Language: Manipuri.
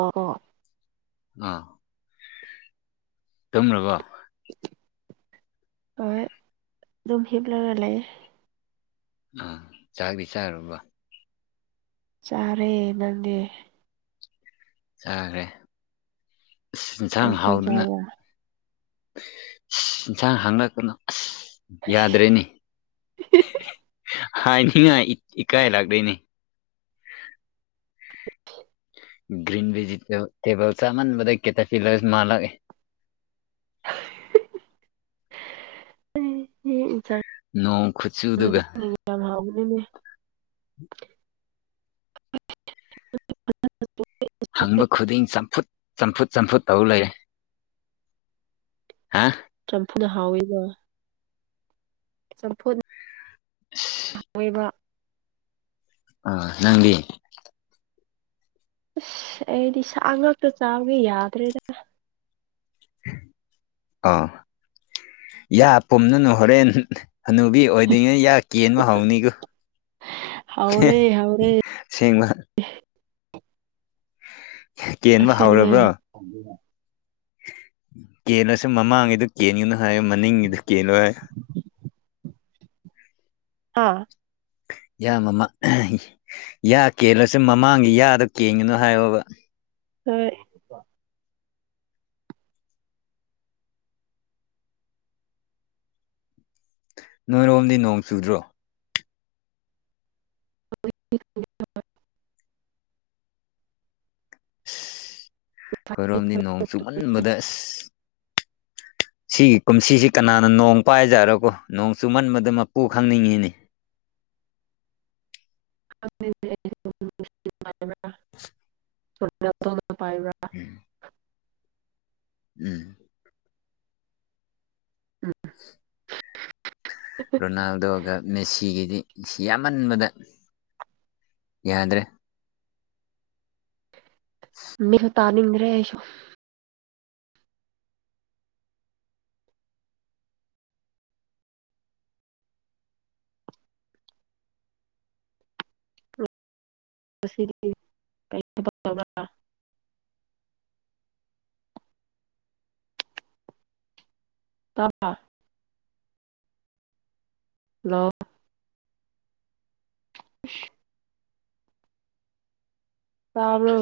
ꯑ ꯑ ꯑꯥ ꯊꯝꯂꯕꯣ ꯍꯣꯏ ꯝꯁꯤꯕ ꯂꯔ ꯂ ꯂꯩꯦ ꯑ ꯆꯥꯛꯕꯤꯁꯥꯔꯔꯕ ꯆꯥꯔꯦ ꯅꯪꯗꯤꯦ ꯆꯥꯈ꯭ꯔꯦ ꯀꯩ ꯏꯟꯁꯥꯡ ꯍꯥꯎꯗꯨꯅ ꯆꯥꯕ꯭ꯔꯥ ꯏꯟꯁꯥꯡ ꯍꯥꯡꯉꯛꯀꯅꯣ ꯑꯁ ꯌꯥꯗ꯭ꯔꯦꯅꯤ ꯍꯥꯏꯅꯤꯡꯉꯥꯏ ꯏꯀꯥꯏ ꯂꯥꯛꯗꯣꯏꯅꯦ [unintelligible] ꯭ꯔꯤꯟꯚꯦꯖꯤꯇꯦꯕ ꯇꯦꯕꯜ ꯁꯥꯃꯅ ꯃ ꯀꯦꯇ ꯄꯤꯂꯔ ꯃꯥꯂꯒ ꯏ ꯆ ꯅꯣꯡ ꯈꯨꯠꯆꯨꯗꯨꯒ ꯀ ꯎꯅꯦꯅꯦ ꯍꯪꯕ ꯈꯨꯗꯤꯡ ꯆꯝꯐꯨꯠ ꯆꯝꯐꯨꯠ ꯆꯝꯐꯨ ꯇꯧ ꯂꯩꯔꯦ ꯍꯥ ꯆ꯭ꯔꯝꯐꯨꯅ ꯍꯥꯎꯋꯤꯕ ꯆꯝꯐꯨꯠ ꯑꯁ꯫ ꯑꯣꯏꯕ ꯑꯥ ꯅꯪꯗꯤ ꯑꯁ ꯑꯩꯗꯤ ꯏꯁꯥ ꯉꯥꯛꯇ ꯆꯥꯎꯒꯦ ꯌꯥꯗ꯭ꯔꯦꯗꯅ ꯑꯥ ꯌꯥ ꯄꯨꯝꯅꯅꯨ ꯍꯣꯔꯦꯟ ꯍꯅꯨꯕꯤ ꯑꯣꯏꯗꯣꯏꯔꯤꯉꯩ ꯌꯥ ꯀꯦꯟꯕ ꯍꯧꯥꯎꯅꯤꯒꯨ ꯍꯥꯎꯅꯦꯦ ꯍꯧꯥꯎꯔꯦ ꯀꯦꯟꯕ ꯑꯁꯦ ꯃꯅꯦ ꯍꯧꯔꯕ꯭ꯔꯣ ꯀꯦꯜꯂꯁꯨ ꯃꯃꯥꯡꯉꯩꯗꯨ ꯀꯦꯟꯉꯨꯅꯨ ꯍꯥꯏꯌꯨ ꯃꯅꯤꯡꯉꯤꯗꯨ ꯀꯦꯜꯂꯣ ꯍꯥꯏ ꯍꯥꯥ ꯏ ꯃꯃꯥ ꯌꯥ ꯀꯦꯜꯂꯁꯦ ꯃꯃꯥꯡꯒꯤ ꯌꯥꯗꯣ ꯀꯦꯡꯉꯤꯅꯨ ꯍꯥꯏꯌꯣꯕ ꯍꯣꯏ ꯅꯣꯏꯔꯣꯝꯗꯤ ꯅꯣꯡ ꯆꯨꯗ꯭ꯔꯣ [unintelligible] ꯈꯣꯏꯔꯣꯝꯗꯤ ꯅꯣꯡ ꯆꯨꯝꯃꯟꯕꯗ ꯑꯁ ꯁꯤꯒꯤ ꯀꯨꯝꯁꯤꯁꯤ ꯀꯅꯥꯅ ꯅꯣꯡ ꯄꯥꯏꯖꯥꯔꯣꯀꯣ ꯅꯣꯡ ꯆꯨ ꯃꯟꯕꯗ ꯃꯄꯨ ꯈꯪꯅꯤꯡꯉꯤꯅꯤ [unintelligible] ꯕ ꯎꯝ ꯎꯝ ꯎꯝ ꯔꯣꯅꯥꯜꯗꯣꯒ ꯃꯦꯁꯤꯒꯤꯗꯤ ꯌꯥꯝꯃꯟꯕꯗ ꯌꯥꯗ꯭ꯔꯦ ꯃꯁꯨ ꯇꯥꯅꯤꯡꯗ꯭ꯔꯦꯁꯨ ꯁꯤ ꯇꯕ ꯍꯜꯂꯣ ꯍꯁ ꯇꯔ